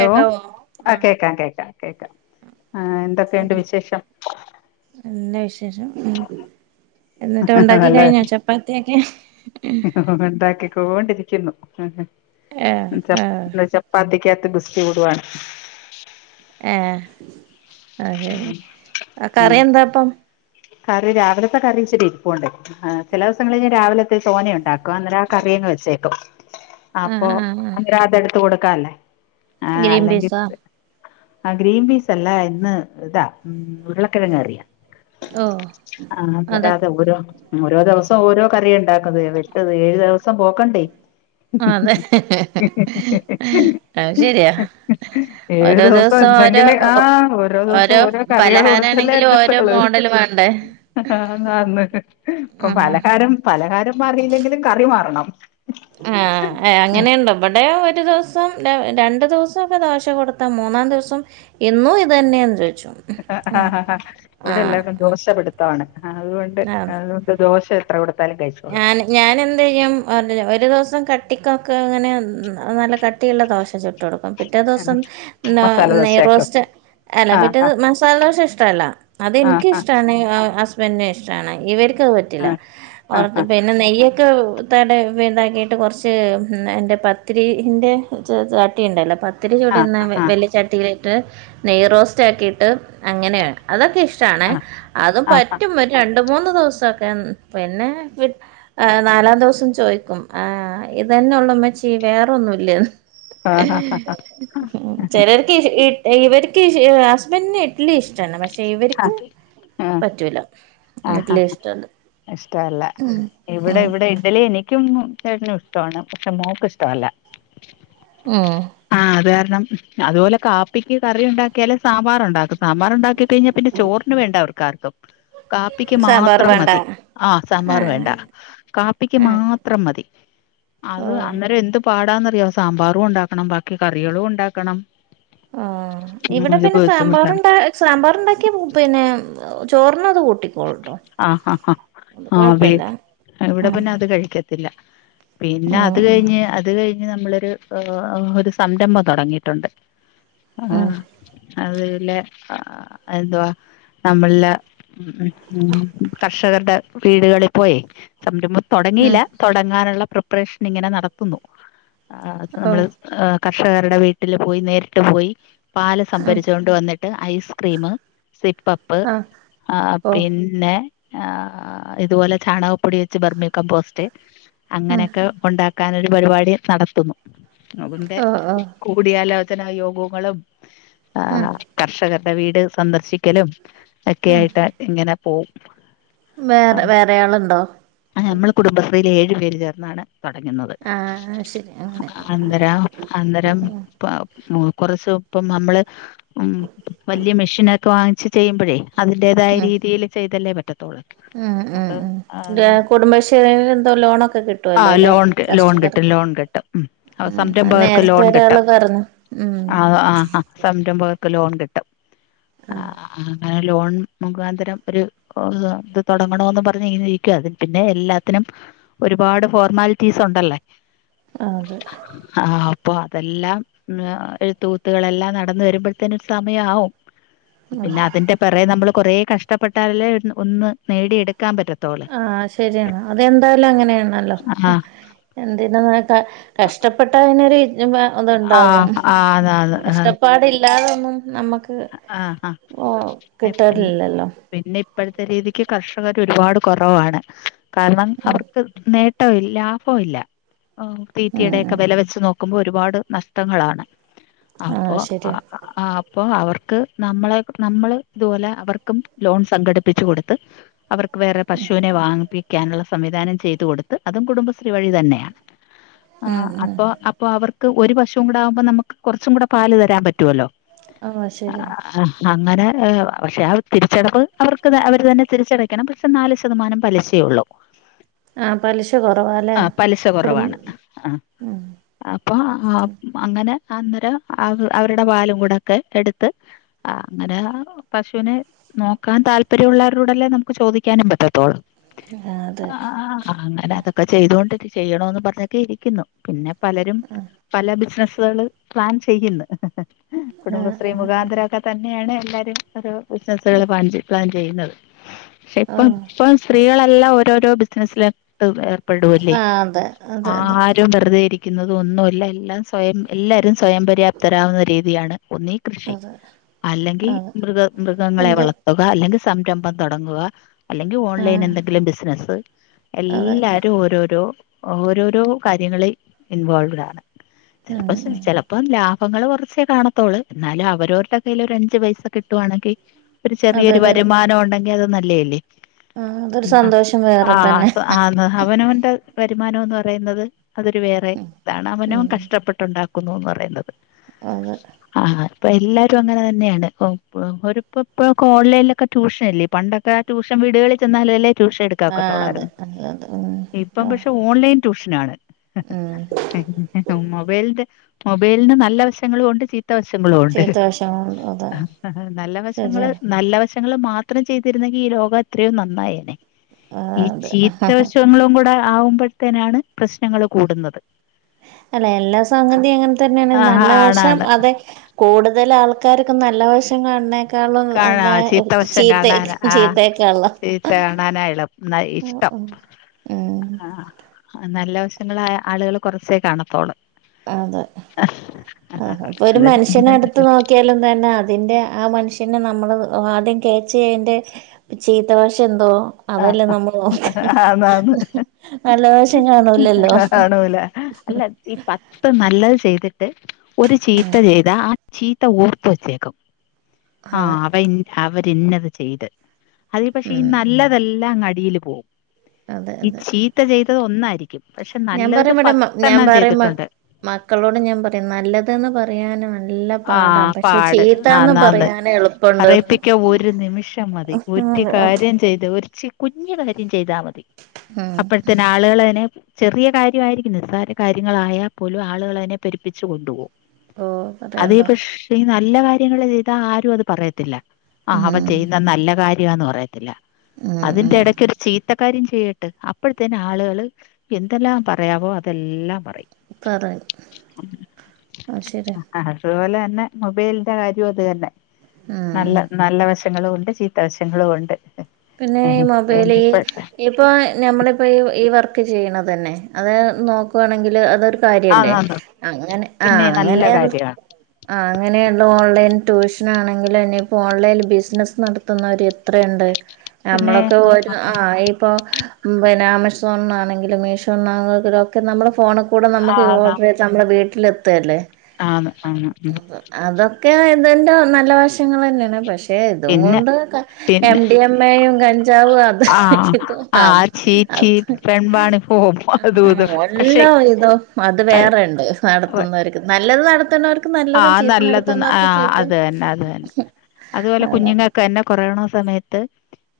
Hello ആ ആഹ് കേക്കാ കേക്കാ കേക്കാം ആ എന്തൊക്കെയുണ്ട് വിശേഷം. നല്ല‌ വിശേഷം മ് എന്നട്ട് ഒണ്ടാക്കി നല്ല കഴിഞ്ഞോ ചപ്പാത്തിയൊക്കെ? ഒണ്ടാക്കിക്കോണ്ടിരിക്കുന്നു ഏഹ ഏഹ് ഇന്ന് ചപ്പാത്തിക്കകത്ത് ഗുസ്തി കൂടുവാണ്. ഏഹെ അഹ്ശെരി ആ കറിയെന്താപ്പം?. കറി രാവിലത്തെ കറി ഇച്ചിരിരുപ്പുണ്ട്‌. ആഹാ ചെല ദിവസങളില് ഞാ രാവിലത്തെ. തോനെയുണ്ടാക്കും അന്നേരം ആ കറിയങ്ങ് വെച്ചേക്കും. അപ്പൊ ആഹ് ആഹ് ആഹ് അങ്ങനെ അതെടുത്ത് കൊടുക്കാല്ലെ ആ ഗ്രീൻ അല്ലെങ്കി പീസോ ആ ഗ്രീൻപീസല്ല ഇന്ന് ഇതാ ഉം ഉരുളക്കെഴങ്ങ് കറിയാ. ഓഹൊ ആഹ് വരാതെ ഓരോ ഓരോ ദുവസം ഓരോ കറിയാണ്ടാക്കുന്നത് വറ്റത് ഏഴു ദുവസം പോക്കെണ്ടെ അതെ അഹ് ശെരിയാ ഏഴു ഓരോ ദിവസം ഓരോ എന്തെങ്കിലും ആഹ് ദിവസം ഓരോ കറികൾ പലഹാരാണെങ്കിലും ഓരോ മോഡല് വാണ്ടേ? ആന്ന് ആന്ന് ഇപ്പൊ ആഹ് പലഹാരം പലഹാരം മാറിയില്ലെങ്കിലും കറി മാറണം [inaudible] ആഹ് ഏഹെ അങ്ങനെയുണ്ടൊ ഇബടെ ഒരു ദിവസം രണ്ട് ദിവസൊക്കെ ദോശ കൊടുത്താ മൂന്നാം ദുവസം എന്നും ഇതന്നേന്ന് ചോയ്ച്ചും ആഹ് ഇവിടെല്ലാർക്കും ദോശ പിടുത്താണ് ആഹ് അതുകൊണ്ട് അതുകൊണ്ട് ദോശയെത്ര കൊടുത്താ ഞാന് ഞാനെന്തെയ്യും ർഞെരാ ഒരു ദിവസം കട്ടിക്കൊക്കെ ഇങ്ങനെ നല്ല കട്ടിയുള്ള ദോശ ചുട്ടൊടുക്കും പിറ്റേ ആ ദിവസം മസാല നെയ് ദോശയാക്കും റോസ്റ്റ് അല്ല ആഹ് പിറ്റെന്ന് മസാലദോശ ഇഷ്ടല്ല ആഹ് അതെൻക്ക്ഷ്ടാണ് ആഹ് ഹസ്ബന്റിനിഷ്ടാണ് ഇവർക്കത് പറ്റില്ല ആഹ് ആഹ് കൊറച്ച് ആഹ് പിന്നെ നെയ്യൊക്കെ ട്ത്താണ്ടെ ഇതാക്കിയിട്ട് കൊർച്ച് എൻ്റെ പത്തിരിയിൻ്റെ ചട്ടിയ്ണ്ടല്ലോ പ ത്തിരി ആഹ് ചുട്ന്ന ആഹ് വല്ല്യ ചട്ടിലിട്ട് നെയ്യ് റോസ്റ്റാക്കിയിട്ട് അങ്ങനെയാക്കും അതൊക്കെ ഇഷ്ടാണെ അതും ആഹ് ആഹ് പറ്റും ഒരു രണ്ട് മൂന്ന് ദിവസൊക്കെ പിന്നെ ഏഹ് നാലാമത്തെ ദുവസം ചോയ്ക്കും ആഹാ ഇതനെള്ളു ഉമ്മച്ചീ വേറൊന്നു ഇല്ലേന്ന് ആഹ് ആഹ് ആഹ് ചെല ർക്ക് ഇവര്ക്ക് ഹസ്ബൻഡന് ഇഡ്ലി ഇഷ്ടാണ് പക്ഷെ ഇവര്ക്ക് ആഹ് ആഹ് പറ്റൂല ഇഡ്ലിയിഷ്ടവല്ല ഇഷ്ടവല്ല ഇവടെ ഇവടെ ഇഡലി എനി ക്കും ചേട്ടനും ഇഷ്ടവാണ് പക്ഷെ മോക്ക്ഷ്ടവല്ല ഉംഹ് ആഹ്, അത് കാരണം അതുപോലെ കാപ്പിക്ക് കറി ഉണ്ടാക്കിയാലേ സാമ്പാർ ഉണ്ടാക്കും. സാമ്പാർ ഉണ്ടാക്കി കഴിഞ്ഞാ പിന്നെ ചോറിന് വേണ്ട അവർക്കാർക്കും, കാപ്പിക്ക് സാമ്പാർ മാത്രം വേണ്ട മതി. ആഹ്, ആ സാമ്പാർ വേണ്ട. കാപ്പിക്ക് ആ മാത്രം മതി. അത് ഓ അന്നേരം എന്ത് പാടാന്നറിയ, സാമ്പാറും ഉണ്ടാക്കണം ബാക്കി കറികളും ഉണ്ടാക്കണം ആഹ്, ഉം ഇവിടെ ഒരു പിന്നെ ബുദ്ധിമുട്ടാണ് സാമ്പാറ്ണ്ട സാമ്പാർണ്ടാക്കിയ പിന്നെ ചോറിന അത് കൂട്ടിക്കോളുട്ടോ ആഹ് ആ ആ അത് ആഹ് വീ കൊഴപ്പല്ല ഇവിടെ ഉം പിന്നെ അത് കഴിക്കത്തില്ല. പിന്നെ അത് ഉം കഴിഞ്ഞ്, അത് കഴിഞ്ഞ് നമ്മളരു ഒരു സംരംഭം തൊടങ്ങിയിട്ടുണ്ട്. ആ ഉം അതിലെ ആ... എന്തുവാ നമ്മളില ഉം ഉം ഉം, കർഷകരുടെ വീടുകളിൽ പോയേ സംരംഭം തൊടങ്ങിയില്ല. ഉം തൊടങ്ങാനുള്ള പ്രിപ്പറേഷൻ ഇങ്ങനെ നടത്തുന്നു. ആ ഉം നമ്മള് ഓഹ് ഏഹ് കർഷകരുടെ വീട്ടില് പോയി നേരിട്ട് പോയി പാല് ഉം സംഭരിച്ച് കൊണ്ട് വന്നി ട്ട്, ഐൽസ്ക്രീമ്, സിപ്പപ്പ് ആഹ് ആ ഓഹ് പിന്നെ ആ ഇതുപോലെ ചാണകപ്പൊടി വെച്ച് ബർമി കമ്പോസ്റ്റ് ഉം അങ്ങനെയൊക്കെ ഒണ്ടാക്കാനൊരു പരിപാടി നടത്തുന്നു. അവന്തെ ഓഹ് ഓഹ് കൂടിയാലോചന യോഗങ്ങളും ഉം ആഹ് കർഷകരുടെ വീട് സന്ദർശിക്കലും ഒക്കെ ആയിട്ട് ഇങ്ങനെ പോവും. വേറെ വേറെ അളുണ്ടോ? ആ നമ്മള് കുടുംബശ്രീയില് ഏഴു പേര് ചേർന്നാണ് തുടങ്ങുന്നത്. ആഹ് ശരി അങ്ങനെ അന്തരാ അന്നരം ഇപ്പൊ കൊറച്ച് ഇപ്പം നമ്മള് ഉം, വല്ലിയ മെഷീനൊക്കെ വാങ്ങിച്ച് ചെയ്യുമ്പോഴേ അതിന്റേതായ ഉം രീതിയില് ചെയ്തല്ലേ പറ്റത്തുള്ളൂ. ഉം ഉം നമുക്ക് ഉം ദേ കുടുംബശേരി തൊ ലോണൊക്കെ ആ കിട്ടുവല്ലോ ല്ലേ, ലോൺ ലോൺ കർഷകർ. കിട്ടും ലോൺ കിട്ടും ഉം ഉം, അത്‌ നേരത്തെ ഒര് ആള് പറഞ്ഞു. ഉം ആഹ്, ആ അ സംരംഭകർക്ക് ലോൺ കിട്ടും ആഹ് ആ അങ്ങനെ ലോൺ മുഖാന്തരം ഒരു [unintelligible] ഇത് തൊടങ്ങണോന്ന് പറഞ്ഞ് ഇങ്ങനെ ഇരിക്കുകാ അത് പിന്നെ എല്ലാത്തിനും ഒരുപാട് ഫോർമാലിറ്റീസ് ഉണ്ടല്ലേ ആഹ്, അതെ ആഹ്, അപ്പൊ അതെല്ലാം [unintelligible] എഴുത്തു കൂത്തുകളെല്ലാം നടന്നു വരുമ്പോഴത്തേനു സമയാവും. പിന്നെ അതിന്റെ പിറേ നമ്മള് കൊറെേ കഷ്ടപ്പെട്ടാലല്ലേ ഒ ഒന്ന് നേടിയെടുക്കാൻ പറ്റത്തുള്ളൂ. ആഹ് ശരിയാണ്. അതെന്തായാലും അങ്ങനെയാണല്ലോ. ആഹ് എന്തിനതിനാ ക കഷ്ടപ്പെട്ടാ അതിനൊരു [unintelligible] ഒന്നുണ്ടാകും. ആഹ് ആഹ് ആന്ന് ആന്ന് ആഹ് കഷ്ടപ്പാടില്ലാതൊന്നും നമുക്ക് ആഹ് [unintelligible] പിന്നെ പിൻ- കിട്ടാറില്ലല്ലോ പിന്നെ ഇപ്പഴത്തെ രീതിക്ക് കർഷകർ ഒരുപാട് കുറവാണ്. കാരണം അവർക്ക് നേ ട്ടോം ലാ.... ഭോംല്ല. തീറ്റിയുടെ ഒക്കെ വില വെച്ച് നോക്കുമ്പോൾ ഒരുപാട് നഷ്ടങ്ങളാണ്. ആഹ് അപ്പോ അ ശരിയാ ആ അപ്പോ അവർ ക്ക് നമ്മളെ നമ്മള് ഇതുപോലെ അവർക്കും ലോൺ സംഘടിപ്പിച്ചു കൊടുത്ത് അവർ വേറെ പശുവിനെ വാങ്ങിപ്പി ക്കാനുള്ള സംവിധാനം ചെയ്തു കൊടുത്ത് അതും കുടുംബശ്രീ വഴി തന്നെയാണ്. ആ അപ്പൊ അപ്പൊ അവർക്ക് ഒരു പശുവും കൂടാകുമ്പോ നമുക്ക് കുറച്ചും കൂടെ പാലു തരാൻ പറ്റുവല്ലോ ആഹ് ശരിയാ [unintelligible] അങ്ങനെ പക്ഷെ ആ തിരിച്ചടവ് അവർക്ക് അവർ തന്നെ തിരിച്ചടക്കണം. പക്ഷെ നാല് ശതമാനം പലിശയുള്ളു ആഹ്, പലിശ കൊറവാല്ലേ. ആ പലിശ കുടും കുറവാണ് ആ ഉം അപ്പൊ ആ അങ്ങനെ അന്നരം അവരുടെ പാലും കൂടൊക്കെ എടുത്ത് ആ അങ്ങനെ പശുവിനെ നോക്കാൻ താല്പര്യമുള്ളവരോടല്ലേ നമുക്ക് ചോദിക്കാനും പറ്റത്തുള്ളൂ. അ അതെ അ ആഹ്, ആഹ് അങ്ങനെ അത് ഇപ്പൊ ചെയ്തൊണ്ട് ചെയ്യാണോന്ന് പറഞ്ഞൊക്കെ ഇരിക്കുന്നു പിന്നെ പലരും പല ബിസിനസുകള് പ്ലാൻ ചെയ്യുന്നു കുടുംബശ്രീ മുഖാന്തരമൊക്കെ തന്നെയാണ് എല്ലാരും ഒരു ബിസിനസുകൾ പ്ലാൻ ചെയ്യ് പ്ലാൻചെയ്യുന്നത് പക്ഷെ ഇപ്പം ആഹ് ഇപ്പം സ്ത്രീകളെല്ലാം ഓരോരോ ബിസിനസ്സിലോട്ടു വരാ പോവൂല്ലേ ആഹ് അതെ അതെ അതെ ആരും വെറുതെയിരിക്ക ഇരിക്കുന്നത് ഒന്നുമില്ല എല്ലാം സ്വയം എല്ലാവരും സ്വയം പര്യാപ്തരാവുന്ന രീതിയാണ് ഒന്നീ കൃഷി അതെ അല്ലെങ്കിൽ അതെ മൃഗ മൃഗങ്ങളെ എന്ത് വളർത്ത് പോക, അല്ലെങ്കിൽ സംരംഭം തുടങ്ങുക അല്ലെങ്കിൽ ഓൺലൈൻ ആഹ് എന്തെങ്കിലും ബിസിനസ് അതെ എല്ലാരും ഓരോരോ ഓരോരോ കാര്യങ്ങളിൽ ഇൻവോൾവ്ഡ് ആണ് ഉം ചിലപ്പം സ് ഉം ചിലപ്പം ലാഭ ലാഭങ്ങള് കുറച്ചേ കാണത്തേയുള്ളൂ എന്നാലും അവരവരുടെ കൈയീൽ ഒരു അഞ്ചു പൈസ കിട്ടുവാണെങ്കിൽ ഒരു ചെറിയൊരു അതൊരു വരുമാനം ഉണ്ടെങ്കിൽ അത് നല്ലതല്ലേ ആഹ് അതൊരു ഉം സന്തോഷം വേറെ തന്നെ ആഹ് ആഹ് അവനവന്റെ വരുമാനം എന്ന് പറയുന്നത് അതൊരു വേറെ ഇതാണ് അവനവൻ കഷ്ടപ്പെട്ടുണ്ടാക്കുന്ന കുന്നു പറയുന്നത്ത് അത് ആഹ് ഇപ്പൊ എല്ലാരും അങ്ങനെ തന്നെയാണ് ഒരുപ്പോ ഇപ്പോ ഓൺലൈനിലൊക്കെ ട്യൂഷനില്ലേ പണ്ടൊക്കെ ട്യൂഷൻ വീടുകളിൽ ചെന്നാലല്ലേ ട്യൂഷൻ ആഹ് അതെ എടുക്കാനൊക്കത്തൊളളായിരുന്നു. അതെ ഉം ഇപ്പം പക്ഷെ ഓൺലൈൻ ട്യൂഷനാണ് ഉം മൊബൈലിന്റെ മൊബൈലിന് നല്ല വശങ്ങളുമുണ്ട് ചീത്ത വശങ്ങളുമുണ്ട് ചീത്തവശങ്ങളുണ്ട് അതെ ആഹ് നല്ല വശങ്ങള് ശരിയാണ് നല്ലവശം വശങ്ങൾ മാത്രം ചെയ്തിരുന്നെങ്കിൽ ഈ ലോകം എത്രയോ നന്നായേനെ ഈ ആഹ് അതെ ചീത്ത വശങ്ങളും കൂടെ ആവുമ്പോഴത്തേനാണ് പ്രശ്നങ്ങൾ കൂടുന്നത് അല്ല എല്ലാ സംഗതി അങ്ങനെ തന്നെയാണ് ആ നല്ല വശം ആണാണ് അതെ കൂടുതൽ ആൾക്കാർക്ക് നല്ല വശം കാണണേ ക്കാളും കാണാ നല്ല ചീത്തവശം ചീത്ത കാണാൻ ചീത്തയേക്കാള്ളം ന്നാ ഇഷ്ടം ആഹ് നല്ല വശങ്ങളായ ആളുകൾ കൊറച്ചേ കാണത്തോള്ളൂ അതെ ആ അപ്പൊ ഒരു മനുഷ്യനെ എടുത്ത് നോക്കിയാലും തന്നെ അതിന്റെ ആ മനുഷ്യനെ നമ്മള് ആദ്യം കേച്ച് ചെയ്യേണ്ട ചീത്ത വശം എന്തോ ആ അതല്ലേ നമ്മൾ നോക്കേ ആന്ന് ആന്ന് നല്ലവശം കാണൂലല്ലോ കാണൂല അല്ല ഈ പത്ത് നല്ലത് ചെയ്തിട്ട് ഒരു ചീത്ത ചെയ്താ ആ ചീത്ത ഓർത്ത് വെച്ചേക്കും ആ അതെ അവ ഇന്ന അവര്ന്നത് ചെയ്ത് അതെ പക്ഷെ ഈ ഉം നല്ലതെല്ലാംങ്ങടീല് പോവും അതെ ഈ അതെ ചീത്ത ചെയ്തത് ഒന്നാരിക്കും പക്ഷെ ഞാൻ നല്ലത് പറയും ഇവിടെ ഞാൻ പത്തെണ്ണം പറയും മ ചെയ്തിട്ടുണ്ട് മക്കളോട് ഞാൻ പറയും നല്ലതെന്ന് പറയാനാണ് നല്ല ആ പാടാ പക്ഷെ പാട് ചീത്താന്ന് ആന്നാന്ന് പറയാന് എളുപ്പണ്ട് പറയിപ്പിക്ക ഒരു നിമിഷം മതി ഒരു കാര്യം ചെയ്ത് ഒരു ചി കുഞ്ഞ് കാര്യം ചെയ്താ മതി ഉം അപ്പോയതെന്ന് ആളുകളെന്നെ ചെറിയ കാര്യമായിരിക്കും നിസ്സാര കാര്യങ്ങളായാൽ പോലും ആളുകളയിനെ പെരുപ്പിച്ച് കൊണ്ട് പോവും ഓ അതെ പറയണ്ടോ പക്ഷേ ഈ നല്ല കാര്യങ്ങള് ചെയ്താ ആരും അത് പറയത്തില്ല ആ ഉം അവ ചെയ്ത് ത്, നല്ല കാര്യാന്ന് പറയത്തില്ല ഉം അതിന്റെ ഉം ഇടക്കൊരു ചീ ത്ത കാര്യം ചെയ്യട്ട് അപ്പോഴത്തേന്ന ആളുകള് എന്തെല്ലാം പറയാവോ അതെല്ലാം പറയും പറയും അത്ശേരിയാ അതുപോലെന്നെ മൊബൈലിന്റെ കാര്യവും അത് തന്നെ ഉം നല്ല നല്ല വശ വശങ്ങളും ഉണ്ട് ചീത്തവശങ്ങളും ഉണ്ട് പിന്നെ മൊബൈല് ഈ ഇപ്പ ഇപ്പോൾ ഞമ്മളിപ്പോൾ ഈ വർക്ക് ചെയ്യണെതെന്നെ അത് നോക്കുവാണെങ്കില് അതൊരു കാര്യല്ലേ ആന്നാന്ന് അങ്ങനെ പിന്നെ ആഹ് നല്ല അങ്ങനെയാർ കാര്യമാണ് ആഹ് അങ്ങനെയുള്ള ഓൺലൈൻ ട്യൂഷൻ ആണെങ്കിലും എനിയിപ്പോ ഓൺലൈൻ ബിസിനസ് നടത്തുന്നവര് എത്രയുണ്ട് പിന്നെ നമ്മളൊക്കെ ഒരു ആഹ് ഇപ്പൊ പിന്നെ ആമസോണിന്നാണെങ്കിലും മീഷോന്നാണെങ്കിലും ഒക്കെ നമ്മൾ ഫോണ്ക്കുടെ നമ്മക്ക് ആന്ന് ഓർഡർ എടു ത്ത് നമ്മളെ വീട്ടിലെത്തെല്ലേ ആന്ന് ആന്ന് ഉം അതൊക്കെ ഇതിന്റെ നല്ല വശങ്ങളെന്നെയാണ് പക്ഷെ ഇതും പിന്നെ കൊണ്ടൊക്കെ എം പിന്നെ ഡി എം മേയും കഞ്ചാവു ആ അഹ് ആ അത ചീറ്റി അത് പെൺവാണി പോവും അതും ഇതും പക്ഷെ വെല്ലാ ഇതോ അത് വേറെണ്ട് നടത്തുന്നവർക്ക് നല്ലത് നടത്തുണോർക്ക് ആഹ് നല്ലത് ന്ന് ആഹ് അത് തന്നെ അത് തന്നെ അതുപോലെ അതാ കുഞ്ഞുങ്ങക്ക് ക്കെന്നെ കൊറോണ സമയത്ത്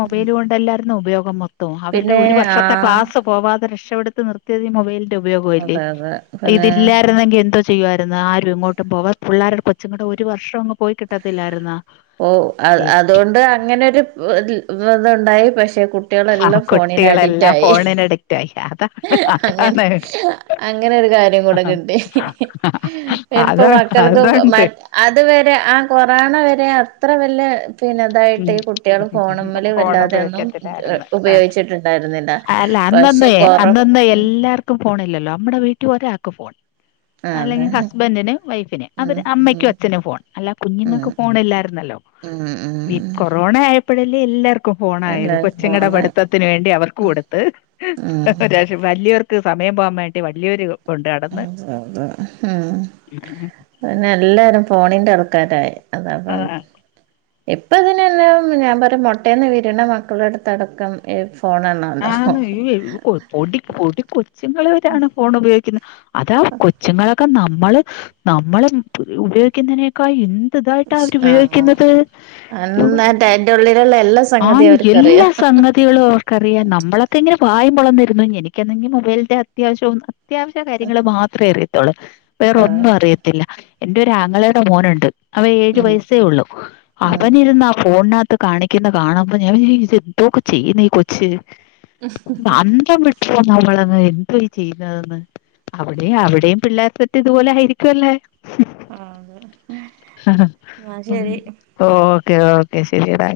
മൊബൈൽ കൊണ്ടല്ലാർന്നോ ഉപയോഗം മൊത്തം അവരുടെ പിന്നെ ഒരു ആ വർഷത്തെ ക്ലാസ് പോവാതെ രക്ഷപ്പെടുത്ത് നിർത്തിയത് ഈ മൊബൈൽ ഉപയോഗവല്ലെ അതെ അതെ പിന്നെ ഇതില്ലായിരുന്നെങ്കിൽ എന്തോ ചെ ചെയ്യുവാർന്നോ ആരും എങ്ങോട്ടും പോവ പിള്ളാരുടെ കൊച്ചുങ്ങടെ ഒരു വർഷം അങ്ങ് പോയി കിട്ടത്തില്ലാർന്നോ ഓ അത് അതോണ്ട് അങ്ങനൊരു ഇതുണ്ടായി പക്ഷെ ആ കുട്ടികളെല്ലാം ഫോണിന് അഡിറ്റ് കുട്ടികളെല്ലാം ആയി ഫോണിന് അഡിക്റ്റ് ആയി അതാണ് അങ്ങനെ അതാണ് അങ്ങനെ ഒരു കാര്യം കൂടെക്കിട്ടി അത എൾപ്പം മക്കൾക്ക് അതുണ്ട് അതുവരെ ആഹ് കൊറോണ വരെ അത്രവെല്ലെ പിന്നെതായിട്ട് ഈ കുട്ടികൾ ഫോണമ്മ്ല് ഫോൺ വല്ലാതെയൊന്നും എ ഉപയോഗിക്കത്തില്ലായിരുന്നു ആ ഉപയോഗിച്ചിട്ടുണ്ടായിരുന്നില്ല. അല്ല പക്ഷെ അന്നൊന്നേ കൊറ അന്നൊന്നേ ഉം എല്ലാർക്കും ഫോണില്ലല്ലോ മ്മടെ വീട്ടിൽ ഒരാൾക്ക് ഫോൺ അതെ അല്ലെങ്കിൽ ഹസ്ബന്റിന് വൈഫിന് ഉം അവര് ഉം അമ്മയ്ക്കും അച്ഛനും ഫോൺ അല്ല ഉം കുഞ്ഞുങ്ങൾക്ക് ഫോണില്ലായിരുന്നല്ലോ ഉം ഉം ഈ കൊറോണ ആയപ്പോഴല്ലെ എല്ലാർക്കും ക്കും ഫോണായത് എല്ലാരും കൊച്ച്ങ്ങടെ ഫോണ് പഠിത്തത്തിന് വേണ്ടി അവർക്ക് കൊടുത്ത് ഉം പക്ഷെ വലിയവർക്ക് സമയം പോകാൻ വേണ്ടി വലിയൊരു എം പിന്നെ എല്ലാരും ഫോണിന്റെ ആൾക്കാരായി അതാപ്പം ഇപ്പ ഇതിനെല്ലാം ഞാൻ പറ മുട്ടേന്ന് വിരണ മക്കളുടെ അടുത്ത്ടക്കം ഇ ഫോൺണ്ണോ ആഹ് പൊടി പൊടി കൊച്ചുങ്ങളെ വരാണ് ഫോൺ ഉപയോഗിക്കുന്നത് അതാ കൊച്ചുങ്ങളൊക്കെ നമ്മള് നമ്മള് ഉപയോഗിക്കുന്നതിനെ കൈ എന്ത്‌ ഇതായിട്ടാ അവരുപയോഗിക്കുന്നത് അല്ല് അയിന്റെ ഉള്ളിലുള്ള എല്ലാ സംഗതി അവർക്ക അറിയാം ധ്യാളും അവർക്കറിയാം നമ്മളൊക്കെ ഇങ്ങനൊ വയുമ്പോളൊന്ന ഇരുന്നു ഇനി എനിക്കെങ്കിൽ മൊബൈിന്റെ അത്യാവശ്യം അത്യാവശ്യ കാര്യങ്ങൾ മാത്രമേ അറിയത്തുള്ളൂ വേറൊന്നും അറിയത്തില്ല എന്റെ ഒരുരാങ്ങളയുടെ മോനുണ്ട് അവ ഏഴു ഉം വയസേ ഉള്ളു അവൻ ഇരുന്ന ആഹ് ഫോണിന കത്ത് കാണിക്കുന്ന കാണുമ്പ ഞാൻ വിചാരിച്ചു എന്തൊക്കെ ചെയ്യുന്നീ കൊച്ച് അന്ത ഇപ്പൊ നമ്മളങ് എന്താ ഈ ചെയ്യുന്നതെന്ന് അവിടെയും അവിടെയും പിള്ളേര് സെറ്റ് ഇതുപോലെ ആയിരിക്കുംല്ലേ ആഹ് എന്ന ശരി ഓക്കെ ഓക്കെ ശരിടാ